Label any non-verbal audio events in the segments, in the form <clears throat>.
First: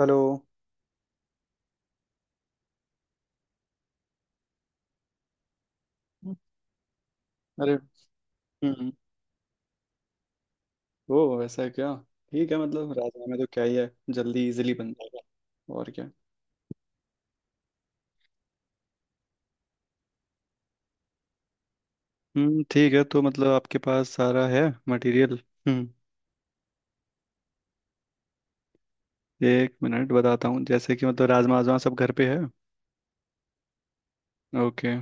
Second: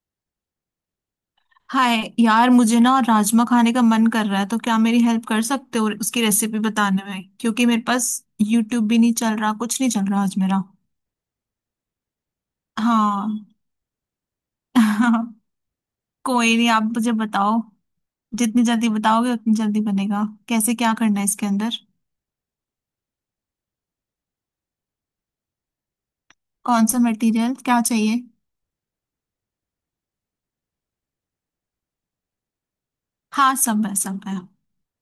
Hello. Hi यार, मुझे ना राजमा खाने का मन कर रहा है। तो क्या मेरी हेल्प कर सकते हो उसकी रेसिपी बताने में? क्योंकि अरे। मेरे पास यूट्यूब हम्म। भी नहीं चल रहा, कुछ नहीं चल रहा आज मेरा। ओ, ऐसा है क्या? ठीक है, मतलब राजमा हाँ। में तो क्या ही है, जल्दी इजीली बन <laughs> जाएगा और क्या। कोई नहीं, आप मुझे बताओ। जितनी जल्दी बताओगे उतनी जल्दी बनेगा। कैसे, क्या करना है इसके अंदर? हम्म, ठीक है, तो मतलब आपके पास सारा है मटेरियल? हम्म, कौन सा मटेरियल क्या चाहिए? एक मिनट बताता हूँ। जैसे कि मतलब राजमा वाजमा सब घर पे है? हाँ, सब है, सब है। ओके।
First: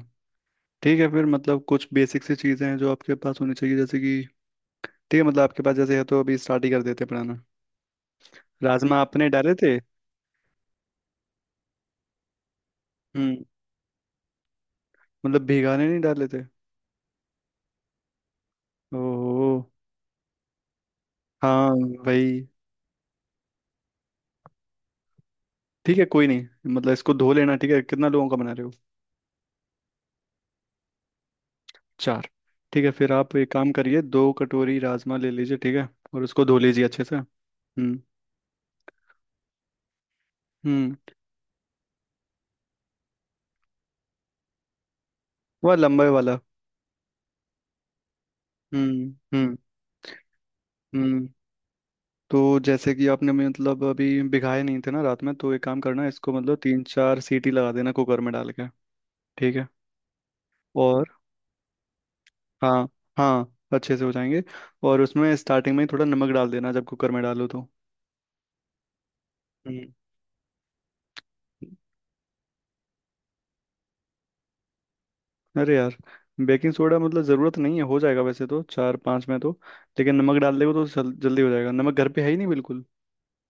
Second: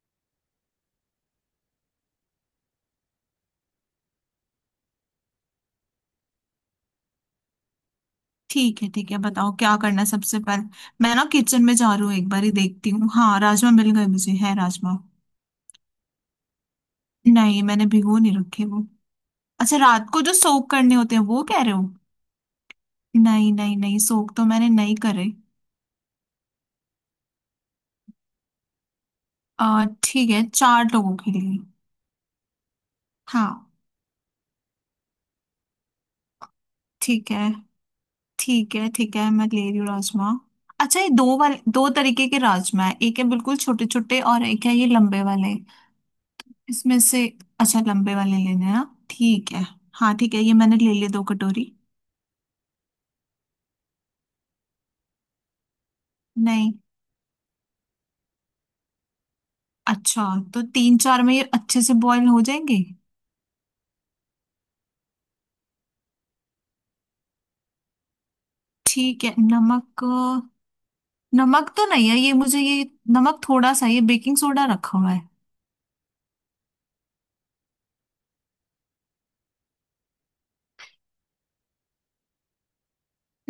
ठीक है, फिर मतलब कुछ बेसिक सी चीज़ें हैं जो आपके पास होनी चाहिए जैसे कि, ठीक है मतलब आपके पास जैसे है तो अभी स्टार्ट ही कर देते हैं बनाना। ठीक है, राजमा ठीक है, आपने बताओ डाले क्या थे? करना है सबसे पहले। मैं ना किचन में जा रही हूँ, एक बार ही देखती हूँ। हम्म, हाँ, राजमा मिल गए मुझे, है राजमा। मतलब भिगाने नहीं डाले थे? नहीं, मैंने भिगो नहीं रखे वो। ओहो। अच्छा, रात को जो सोक करने होते हैं वो कह हाँ। रहे हो? भाई। नहीं, नहीं, नहीं, सोक तो मैंने नहीं करे। ठीक है, कोई नहीं, मतलब इसको धो लेना। ठीक है, कितना लोगों का बना रहे हो? आ ठीक है, चार लोगों के लिए। चार? ठीक है, फिर आप एक हाँ। काम करिए, दो कटोरी राजमा ले लीजिए, ठीक है, और उसको धो लीजिए अच्छे से। ठीक है, हम्म। ठीक है, ठीक है, मैं ले रही हूँ राजमा। हम्म। अच्छा, ये दो वाले, दो तरीके के राजमा है। एक है बिल्कुल छोटे छोटे और एक है ये लंबे वाले। वह लंबे वाला। इसमें से। अच्छा, लंबे वाले लेने हैं ना। हम्म। ठीक हम्म। है। हाँ, ठीक है, ये मैंने ले लिए दो हम्म। कटोरी। तो जैसे कि आपने मतलब अभी भिगाए नहीं थे ना रात में, तो एक काम करना, इसको मतलब नहीं। तीन चार सीटी लगा देना कुकर में डाल के। ठीक है। अच्छा, तो तीन और चार में ये अच्छे से बॉईल हो जाएंगे। हाँ, हाँ अच्छे से हो जाएंगे। और उसमें स्टार्टिंग में ही थोड़ा नमक डाल देना जब कुकर में डालो तो। ठीक है, हम्म। नमक। नमक तो नहीं है ये, मुझे ये। नमक थोड़ा सा, ये बेकिंग सोडा रखा हुआ है। अरे यार, बेकिंग सोडा मतलब ज़रूरत नहीं है, हो जाएगा वैसे तो चार पाँच में तो। लेकिन नमक डाल देगा तो जल्दी हो जाएगा। नमक घर पे है ही नहीं बिल्कुल?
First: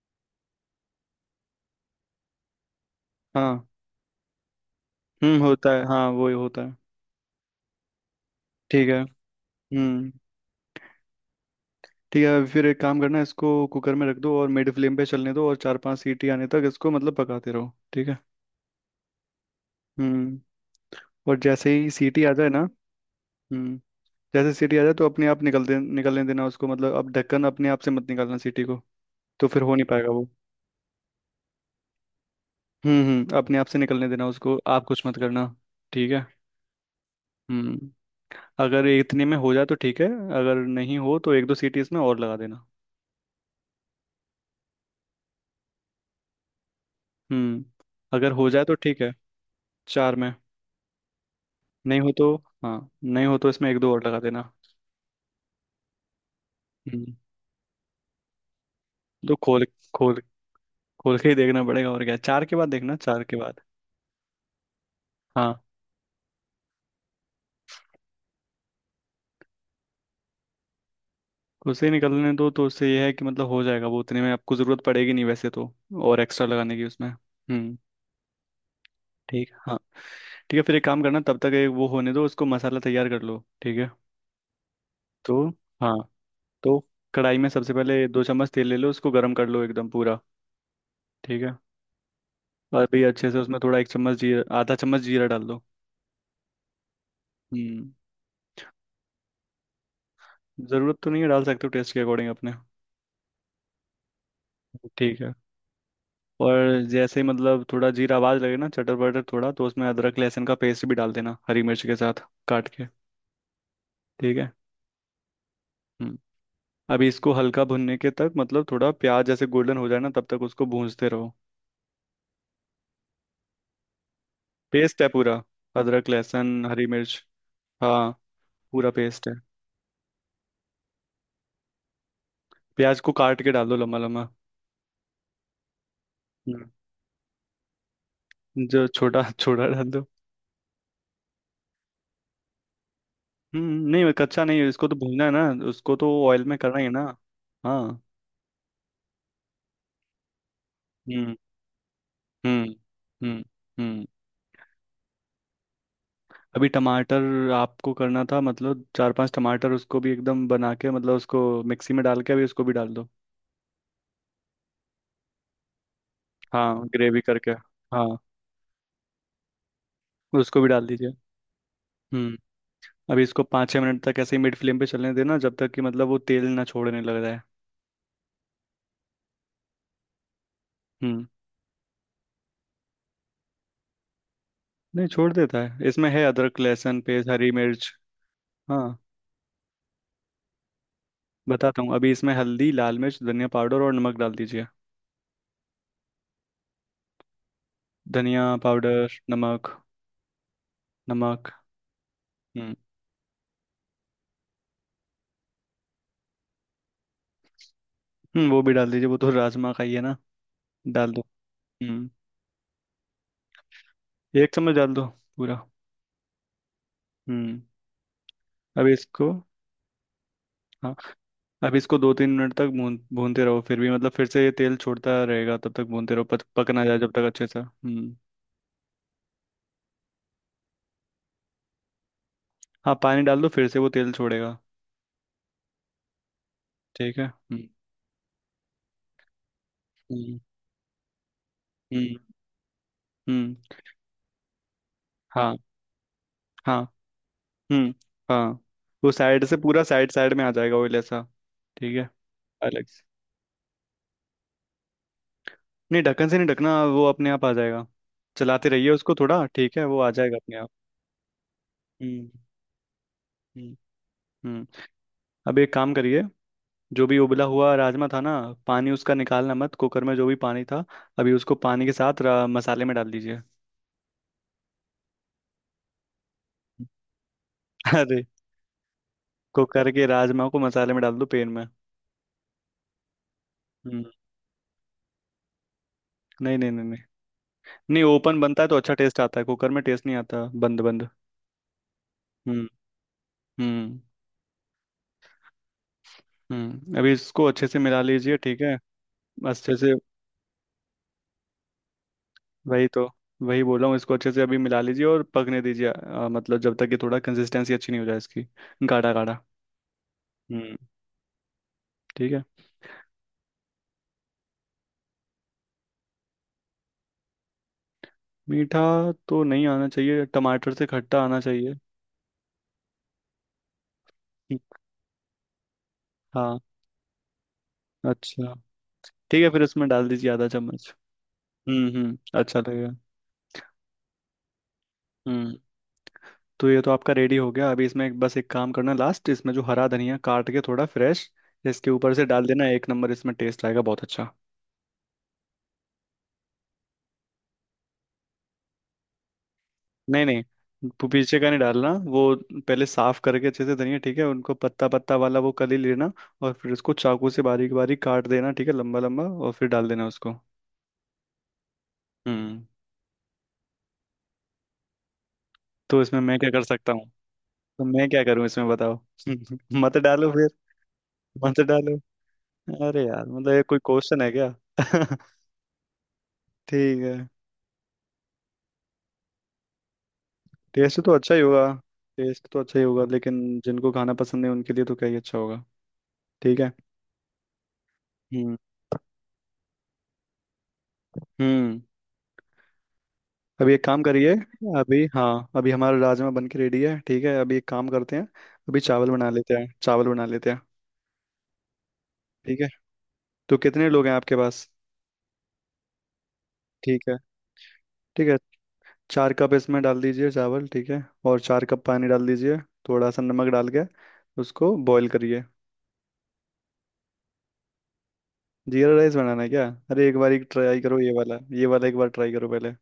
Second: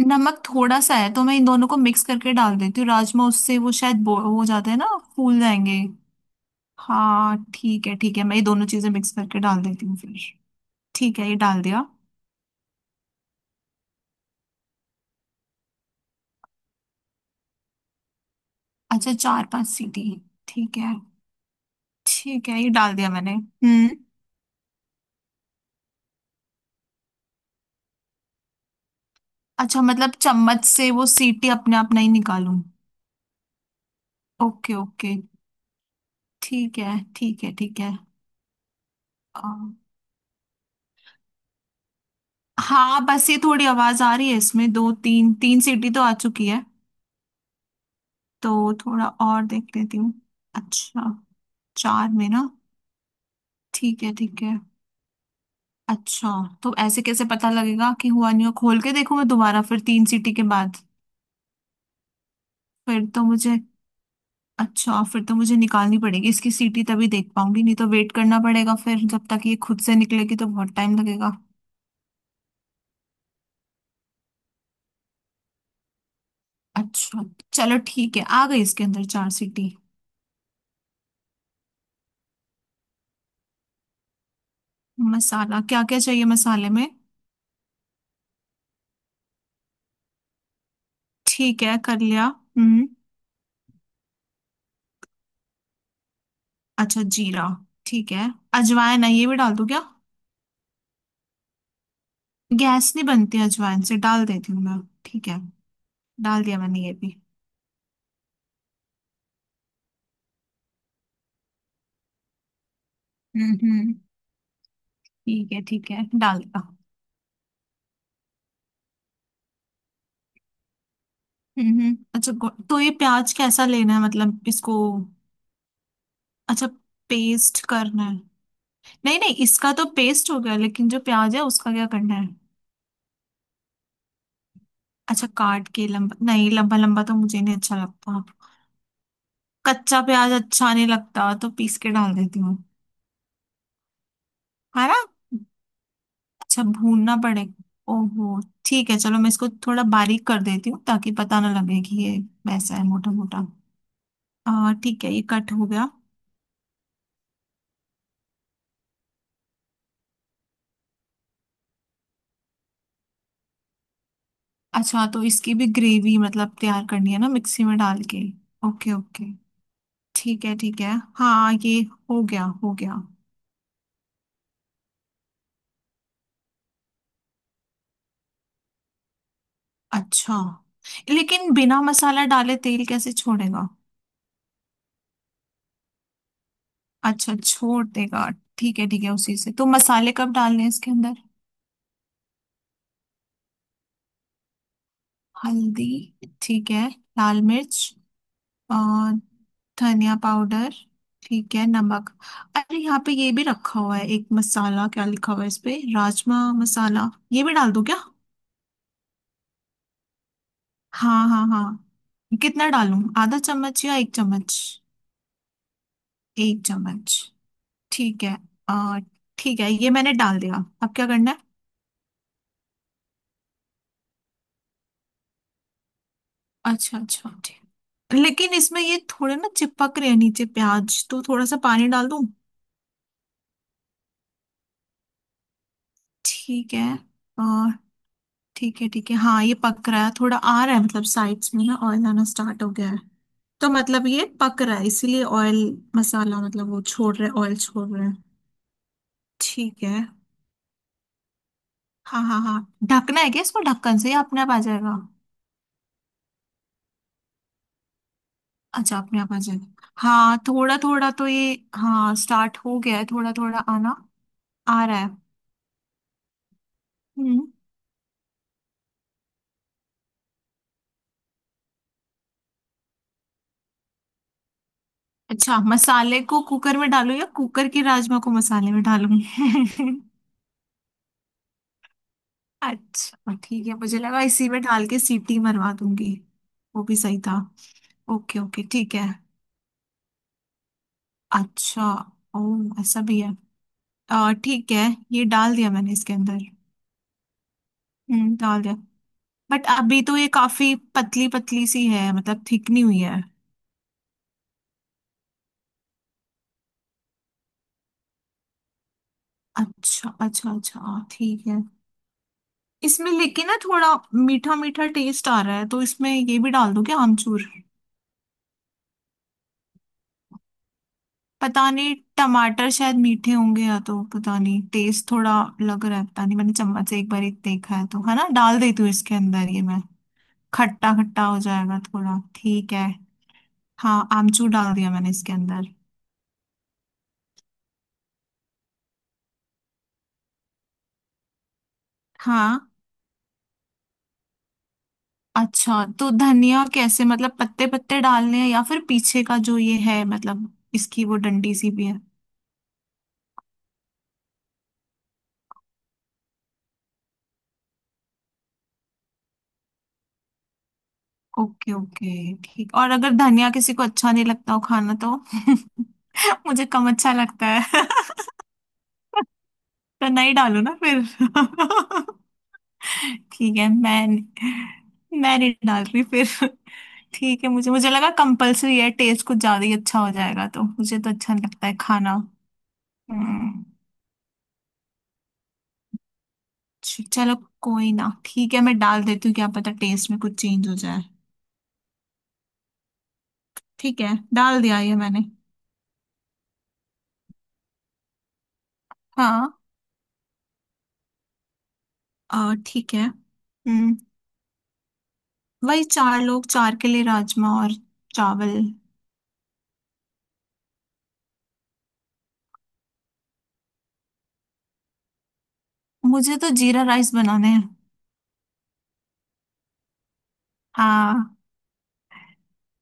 नमक थोड़ा सा है तो मैं इन दोनों को मिक्स करके डाल देती हूँ राजमा। उससे हाँ। वो शायद हो जाते हैं ना। फूल हम्म, होता जाएंगे। है, हाँ वो ही होता है। हाँ, ठीक है, ठीक है, मैं ये दोनों ठीक चीजें है। मिक्स करके डाल देती हूँ हम्म। फिर। ठीक है, ये डाल दिया। ठीक है, फिर एक काम करना, इसको कुकर में रख दो और मिड फ्लेम पे चलने दो और चार पांच सीटी आने तक इसको मतलब पकाते रहो, ठीक है। अच्छा, चार पांच सीटी। हम्म। ठीक है, और जैसे ही सीटी आ जाए ठीक ना। है, ये डाल दिया मैंने। हम्म। हम्म। जैसे सीटी आ जाए तो अपने आप निकल दे, निकलने देना उसको, मतलब अब ढक्कन अपने आप से मत निकालना सीटी को, तो फिर हो अच्छा, नहीं पाएगा मतलब वो। चम्मच से वो सीटी अपने आप नहीं निकालूं? हम्म, हम्म, अपने आप से निकलने देना उसको, ओके, आप कुछ ओके। मत करना। ठीक है। ठीक है, ठीक है, ठीक। हम्म। अगर इतने में हो जाए तो है। ठीक है, अगर नहीं हो तो एक दो सीटी इसमें और लगा देना। हाँ, बस ये थोड़ी आवाज आ रही है इसमें, दो तीन तीन सीटी तो आ चुकी है। हम्म, अगर हो जाए तो तो ठीक थोड़ा है। और देख लेती हूँ। चार में अच्छा, नहीं चार हो में तो, ना? हाँ नहीं हो तो इसमें एक दो ठीक और है, लगा ठीक देना। है। अच्छा, तो ऐसे हम्म। कैसे पता लगेगा कि हुआ नहीं हुआ? खोल के देखो मैं तो दोबारा, खोल, फिर तीन खोल, सीटी के बाद? खोल के ही देखना पड़ेगा और क्या, चार के बाद देखना, फिर तो चार के मुझे बाद। अच्छा, फिर तो मुझे हाँ। निकालनी पड़ेगी इसकी सीटी, तभी देख पाऊंगी, नहीं तो वेट करना पड़ेगा फिर जब तक ये खुद से निकलेगी, तो बहुत टाइम लगेगा। उसे निकलने दो, तो उससे यह है कि मतलब हो जाएगा वो उतने में, आपको ज़रूरत पड़ेगी नहीं वैसे तो और एक्स्ट्रा लगाने की उसमें। अच्छा। चलो, हम्म। ठीक है, आ गई इसके अंदर चार ठीक है, सीटी। हाँ। ठीक है, फिर एक काम करना, तब तक एक वो होने दो उसको, मसाला तैयार कर लो, ठीक है। तो मसाला क्या हाँ, क्या चाहिए मसाले तो में? कढ़ाई में सबसे पहले दो चम्मच तेल ले लो, उसको गर्म कर लो एकदम पूरा। ठीक है। ठीक है, कर लिया। और हम्म। भी अच्छे से उसमें थोड़ा एक चम्मच जीरा, आधा चम्मच जीरा डाल दो। अच्छा, जीरा। हम्म, ठीक है। अजवाइन है, ये भी डाल दूं क्या? ज़रूरत तो नहीं है, डाल सकते हो टेस्ट के अकॉर्डिंग अपने। गैस नहीं बनती अजवाइन से, डाल देती हूँ मैं। ठीक ठीक है। है। डाल दिया मैंने और ये भी। जैसे ही मतलब थोड़ा जीरा आवाज लगे ना चटर बटर थोड़ा, तो उसमें अदरक लहसुन का पेस्ट भी डाल देना हरी मिर्च के साथ काट के। हम्म, हम्म। ठीक है। ठीक है, ठीक है, हम्म। डाल दिया। अभी इसको हल्का भुनने के तक मतलब थोड़ा प्याज जैसे गोल्डन हो जाए ना तब तक उसको भूनते रहो। हम्म, हम्म। अच्छा, तो ये प्याज कैसा लेना है, मतलब इसको। पेस्ट है पूरा। अदरक लहसुन अच्छा, हरी मिर्च। पेस्ट हाँ, करना है। पूरा नहीं, पेस्ट है। नहीं, इसका तो पेस्ट हो गया, लेकिन जो प्याज है उसका क्या करना है? प्याज को काट के डाल दो लम्बा लम्बा। अच्छा, काट के लंबा, नहीं, हम्म, लंबा लंबा तो मुझे नहीं अच्छा लगता। जो छोटा छोटा डाल कच्चा दो। प्याज अच्छा नहीं लगता, तो पीस के डाल देती हूँ। नहीं, कच्चा नहीं है, है इसको ना? तो भूनना है ना, उसको तो ऑयल में अच्छा, करना ही है ना। भूनना पड़ेगा। हाँ। ओहो। ठीक है, चलो, मैं इसको थोड़ा बारीक कर देती हूँ ताकि हम्म। पता ना लगे कि ये हम्म। वैसा है मोटा हम्म। मोटा। हम्म। आ ठीक है, ये कट हो गया। अभी टमाटर आपको करना था, मतलब चार पांच टमाटर उसको भी एकदम बना के मतलब उसको मिक्सी में डाल के अभी उसको भी डाल दो। अच्छा, तो इसकी भी ग्रेवी मतलब तैयार हाँ, करनी है ग्रेवी ना करके। मिक्सी में डाल हाँ, के? ओके, ओके, ठीक है, उसको भी ठीक डाल है, दीजिए। हाँ, ये। हो हम्म। गया, हो गया। अभी इसको पाँच छः मिनट तक ऐसे ही मिड फ्लेम पे चलने देना जब तक कि मतलब वो तेल ना छोड़ने लग रहा है। अच्छा, हम्म, लेकिन बिना मसाला डाले तेल कैसे छोड़ेगा? नहीं छोड़ देता है, इसमें है अदरक लहसुन पेस्ट अच्छा, हरी छोड़ मिर्च। देगा। ठीक हाँ, है, ठीक है, उसी से। तो मसाले कब डालने हैं इसके अंदर? बताता हूँ। अभी इसमें हल्दी, लाल मिर्च, धनिया पाउडर और नमक डाल दीजिए। हल्दी। ठीक है। लाल मिर्च। धनिया और? पाउडर, नमक। धनिया पाउडर। नमक। ठीक है, नमक। हम्म। अरे, यहाँ पे ये भी रखा हुआ है एक मसाला, क्या लिखा हुआ है इस पे, राजमा मसाला। ये भी डाल दूं क्या? हम्म, वो भी डाल दीजिए, वो तो राजमा का ही है ना। डाल दो। हाँ, हाँ, हम्म, हाँ, कितना डालूं, आधा चम्मच या एक एक चम्मच? चम्मच डाल दो पूरा। एक चम्मच। हम्म। ठीक है। अभी आ, इसको, ठीक है, ये मैंने डाल दिया। हाँ अब क्या करना है? अब इसको दो तीन मिनट तक भून भूनते रहो, फिर भी मतलब फिर से ये तेल छोड़ता रहेगा, तब तक भूनते रहो पक पक ना जाए अच्छा, जब तक अच्छा, अच्छे से। ठीक। हम्म। लेकिन इसमें ये थोड़े ना चिपक रहे हैं नीचे प्याज, तो थोड़ा सा पानी डाल दूं? हाँ, पानी डाल दो, फिर से वो तेल छोड़ेगा। ठीक है। ठीक है। हम्म। आ, ठीक है, ठीक है, हाँ, ये पक रहा है, थोड़ा हम्म। आ रहा है, मतलब साइड्स में ना ऑयल हम्म। आना स्टार्ट हो गया है। हम्म, तो मतलब ये पक रहा है इसीलिए हाँ ऑयल, मसाला मतलब हाँ। वो छोड़ रहे, ऑयल छोड़ हम्म। रहे हैं। हाँ वो साइड से पूरा ठीक है, साइड साइड में आ जाएगा ऑयल ऐसा। ठीक है। हाँ, हाँ, हाँ। अलग से। ढकना है क्या इसको ढक्कन से, या अपने आप आ जाएगा? नहीं, ढक्कन से नहीं ढकना, वो अपने आप आ जाएगा। चलाते रहिए अच्छा, उसको अपने आप आ थोड़ा, ठीक है, जाएगा। वो आ जाएगा हाँ, अपने आप। थोड़ा थोड़ा तो ये, हाँ, हम्म। स्टार्ट हो गया है थोड़ा थोड़ा हम्म। आना। हम्म। आ रहा है। अब एक काम करिए, जो भी उबला हम्म। हुआ राजमा था ना, पानी उसका निकालना मत, कुकर में जो भी पानी था अभी उसको पानी के साथ मसाले में डाल दीजिए। अच्छा, मसाले को कुकर में डालूं या कुकर के <laughs> राजमा अरे, को मसाले में डालूं? कुकर <laughs> के राजमा को मसाले में डाल दो, पेन में। अच्छा, ठीक है, मुझे हम्म। लगा इसी में डाल के सीटी मरवा दूंगी। नहीं नहीं वो नहीं भी नहीं। सही था। नहीं, ओके, ओपन ओके, बनता है तो अच्छा ठीक है। टेस्ट आता है, कुकर में टेस्ट नहीं आता बंद बंद। अच्छा। हम्म। ओह, ऐसा भी है। हम्म। ठीक है, ये डाल दिया मैंने इसके अंदर। हम्म, अभी इसको अच्छे से मिला हम्म, लीजिए, ठीक डाल दिया। है। बट अच्छे से, अभी तो ये काफी पतली पतली सी है, मतलब थिक नहीं वही हुई तो, है। वही बोल रहा हूँ, इसको अच्छे से अभी मिला लीजिए और पकने दीजिए, मतलब जब तक कि थोड़ा कंसिस्टेंसी अच्छी नहीं हो जाए इसकी, गाढ़ा गाढ़ा। अच्छा, अच्छा, हम्म। अच्छा, ठीक है। ठीक है। इसमें लेकिन ना थोड़ा मीठा मीठा टेस्ट आ रहा है, तो इसमें ये भी डाल दूं क्या, आमचूर? मीठा तो नहीं आना चाहिए, टमाटर से खट्टा आना पता चाहिए। नहीं टमाटर शायद मीठे होंगे, या तो पता हम्म, नहीं, टेस्ट थोड़ा लग रहा है। पता नहीं, मैंने हाँ। चम्मच से एक बार ही देखा है तो, है ना, अच्छा, डाल देती हूँ इसके ठीक है, अंदर ये फिर मैं। इसमें डाल दीजिए आधा चम्मच। खट्टा खट्टा हो जाएगा थोड़ा, हम्म, अच्छा ठीक है। लगेगा। हाँ, आमचूर डाल दिया मैंने इसके हम्म। अंदर। तो ये तो आपका रेडी हो गया, अभी इसमें बस एक काम करना लास्ट, इसमें जो हरा धनिया काट के थोड़ा फ्रेश इसके ऊपर से डाल हाँ। देना, एक नंबर इसमें टेस्ट आएगा बहुत अच्छा। अच्छा, तो धनिया कैसे, मतलब पत्ते पत्ते डालने हैं या फिर पीछे का जो ये है, नहीं नहीं, मतलब इसकी वो पीछे का डंडी नहीं सी भी डालना है? वो। पहले साफ करके अच्छे से धनिया, ठीक है, उनको पत्ता पत्ता वाला वो कली लेना और फिर उसको चाकू से बारीक बारीक काट देना, ठीक है, लंबा लंबा, और फिर डाल देना उसको। ओके, ओके, हम्म। ठीक। और अगर धनिया किसी को अच्छा नहीं लगता हो खाना तो? तो इसमें <laughs> मैं क्या कर मुझे कम सकता हूँ? अच्छा लगता तो है। मैं क्या करूँ इसमें बताओ? <laughs> मत तो डालो नहीं फिर। डालो ना फिर। मत <laughs> डालो। अरे यार, मतलब ठीक ये है, कोई क्वेश्चन है क्या? <laughs> मैं नहीं डाल रही फिर। ठीक है। ठीक है, मुझे मुझे लगा कंपलसरी है, टेस्ट कुछ ज्यादा ही अच्छा हो जाएगा तो। मुझे टेस्ट तो तो अच्छा अच्छा ही नहीं होगा, लगता है खाना। टेस्ट तो अच्छा ही होगा लेकिन हम्म। जिनको खाना पसंद है उनके लिए तो क्या ही अच्छा होगा। ठीक है। चलो। कोई ना, ठीक हम्म। है, मैं डाल देती हूँ, क्या पता टेस्ट में कुछ चेंज हो जाए। हम्म। अभी एक ठीक काम है, करिए, डाल दिया ये अभी मैंने। हाँ अभी हमारा राजमा बन के रेडी है, ठीक है, अभी एक काम करते हैं, अभी चावल बना लेते हाँ। हैं, चावल बना लेते हैं। और, ठीक है। ठीक है, तो कितने हम्म। लोग हैं आपके पास? वही चार लोग, चार के लिए ठीक है। राजमा और ठीक है। चावल। चार कप इसमें डाल दीजिए चावल, ठीक है, और चार कप पानी डाल दीजिए, थोड़ा सा नमक डाल के उसको बॉईल करिए। मुझे तो जीरा राइस बनाने हैं। जीरा राइस बनाना है क्या? अरे एक बार एक ट्राई करो ये हाँ, वाला, ये वाला एक बार ट्राई करो पहले,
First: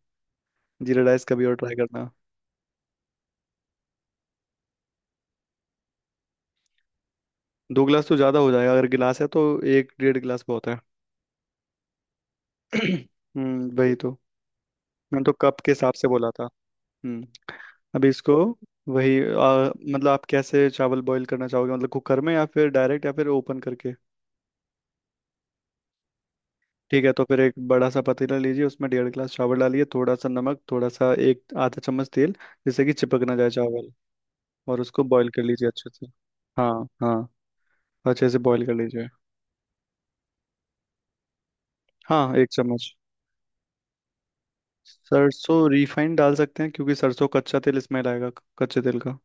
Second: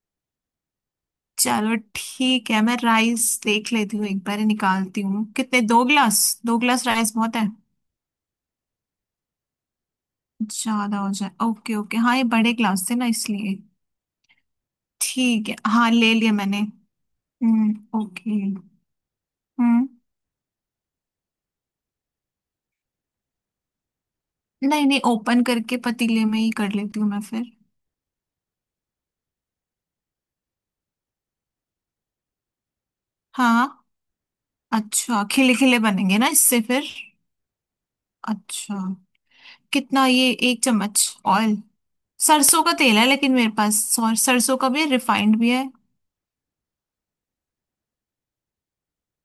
जीरा राइस कभी और ट्राई चलो, करना। ठीक है, मैं राइस देख लेती हूँ, एक बार ही निकालती हूँ। कितने? दो ग्लास, दो ग्लास राइस बहुत है। दो गिलास तो ज़्यादा हो जाएगा, अगर गिलास है तो एक 1.5 गिलास बहुत है। ज्यादा हो जाए? ओके, ओके, हाँ, ये बड़े ग्लास थे ना <clears throat> इसलिए। हम्म, वही तो, मैंने तो ठीक है, कप के हाँ, हिसाब से ले बोला लिया था। मैंने। हम्म। हम्म, अभी इसको, ओके। वही हम्म, मतलब आप कैसे चावल बॉईल करना चाहोगे, मतलब कुकर में या फिर डायरेक्ट या फिर ओपन करके? नहीं, नहीं, ओपन करके पतीले में ही कर लेती ठीक हूँ है, मैं तो फिर फिर। एक बड़ा सा पतीला लीजिए, उसमें 1.5 गिलास चावल डालिए, थोड़ा सा नमक, थोड़ा सा एक आधा चम्मच तेल जिससे कि चिपक ना जाए हाँ, चावल, और उसको अच्छा, बॉईल कर खिले लीजिए खिले अच्छे से। बनेंगे ना इससे हाँ, फिर? हाँ, अच्छे से बॉईल कर अच्छा, लीजिए। कितना ये, एक चम्मच? ऑयल? हाँ एक सरसों का चम्मच। तेल है लेकिन मेरे पास, और सरसों का भी है, रिफाइंड भी सरसों है। रिफाइंड डाल सकते हैं, क्योंकि सरसों कच्चा तेल इसमें रहेगा, कच्चे तेल का।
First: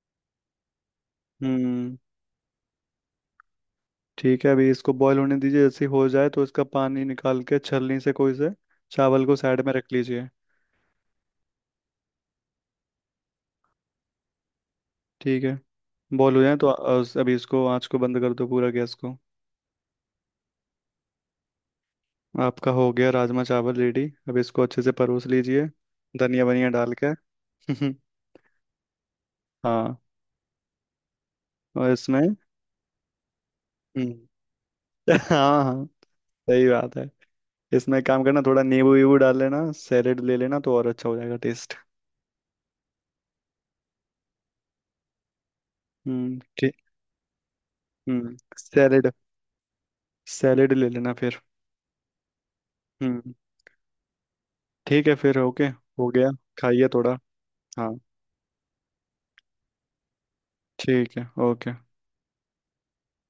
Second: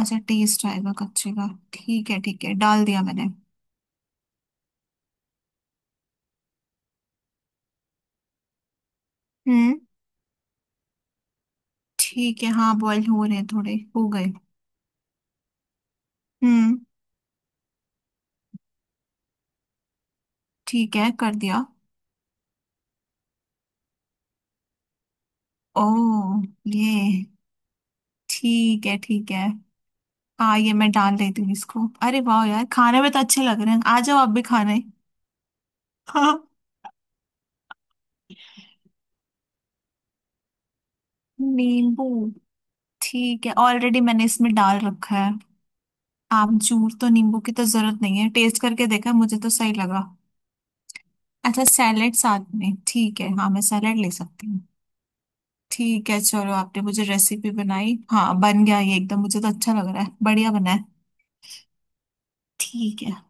अच्छा, टेस्ट आएगा कच्चे का? हम्म। ठीक है, ठीक है, डाल दिया मैंने। ठीक है, अभी इसको बॉईल होने दीजिए, जैसे ही हो जाए तो इसका पानी निकाल के छलनी से कोई से, चावल को साइड में हम्म। रख लीजिए। ठीक है, हाँ, बॉईल हो रहे हैं, थोड़े हो गए। ठीक है। बॉईल हो जाए तो हम्म। अभी इसको आँच को बंद कर दो पूरा, गैस को। ठीक है, कर दिया। आपका हो गया राजमा चावल रेडी, अब इसको अच्छे से परोस लीजिए, ओ। धनिया वनिया ये। डाल के। <laughs> ठीक है, ठीक है, हाँ, हाँ, ये मैं डाल देती हूँ इसको। और अरे इसमें। वाह यार, खाने में तो अच्छे लग रहे हैं, आ जाओ आप भी हम्म। खाने। <laughs> हाँ हाँ, हाँ। सही बात है। इसमें एक काम करना, थोड़ा नींबू वीबू डाल लेना, सैलेड ले लेना तो और अच्छा हो जाएगा <laughs> टेस्ट। नींबू। ठीक है, ऑलरेडी मैंने इसमें डाल रखा है। ठीक। आमचूर तो, नींबू की तो जरूरत नहीं है, हम्म, टेस्ट करके सैलेड, देखा, मुझे तो सही लगा। सैलेड ले लेना फिर। अच्छा, सैलेड साथ में, ठीक है, हम्म, हाँ, मैं सैलेड ले सकती हूँ। ठीक है फिर, ओके। हो ठीक है, गया, चलो, आपने खाइए मुझे थोड़ा, रेसिपी हाँ, बनाई। हाँ, बन गया ये एकदम, मुझे तो अच्छा लग रहा है, बढ़िया बना है। ठीक है, ओके। ठीक है।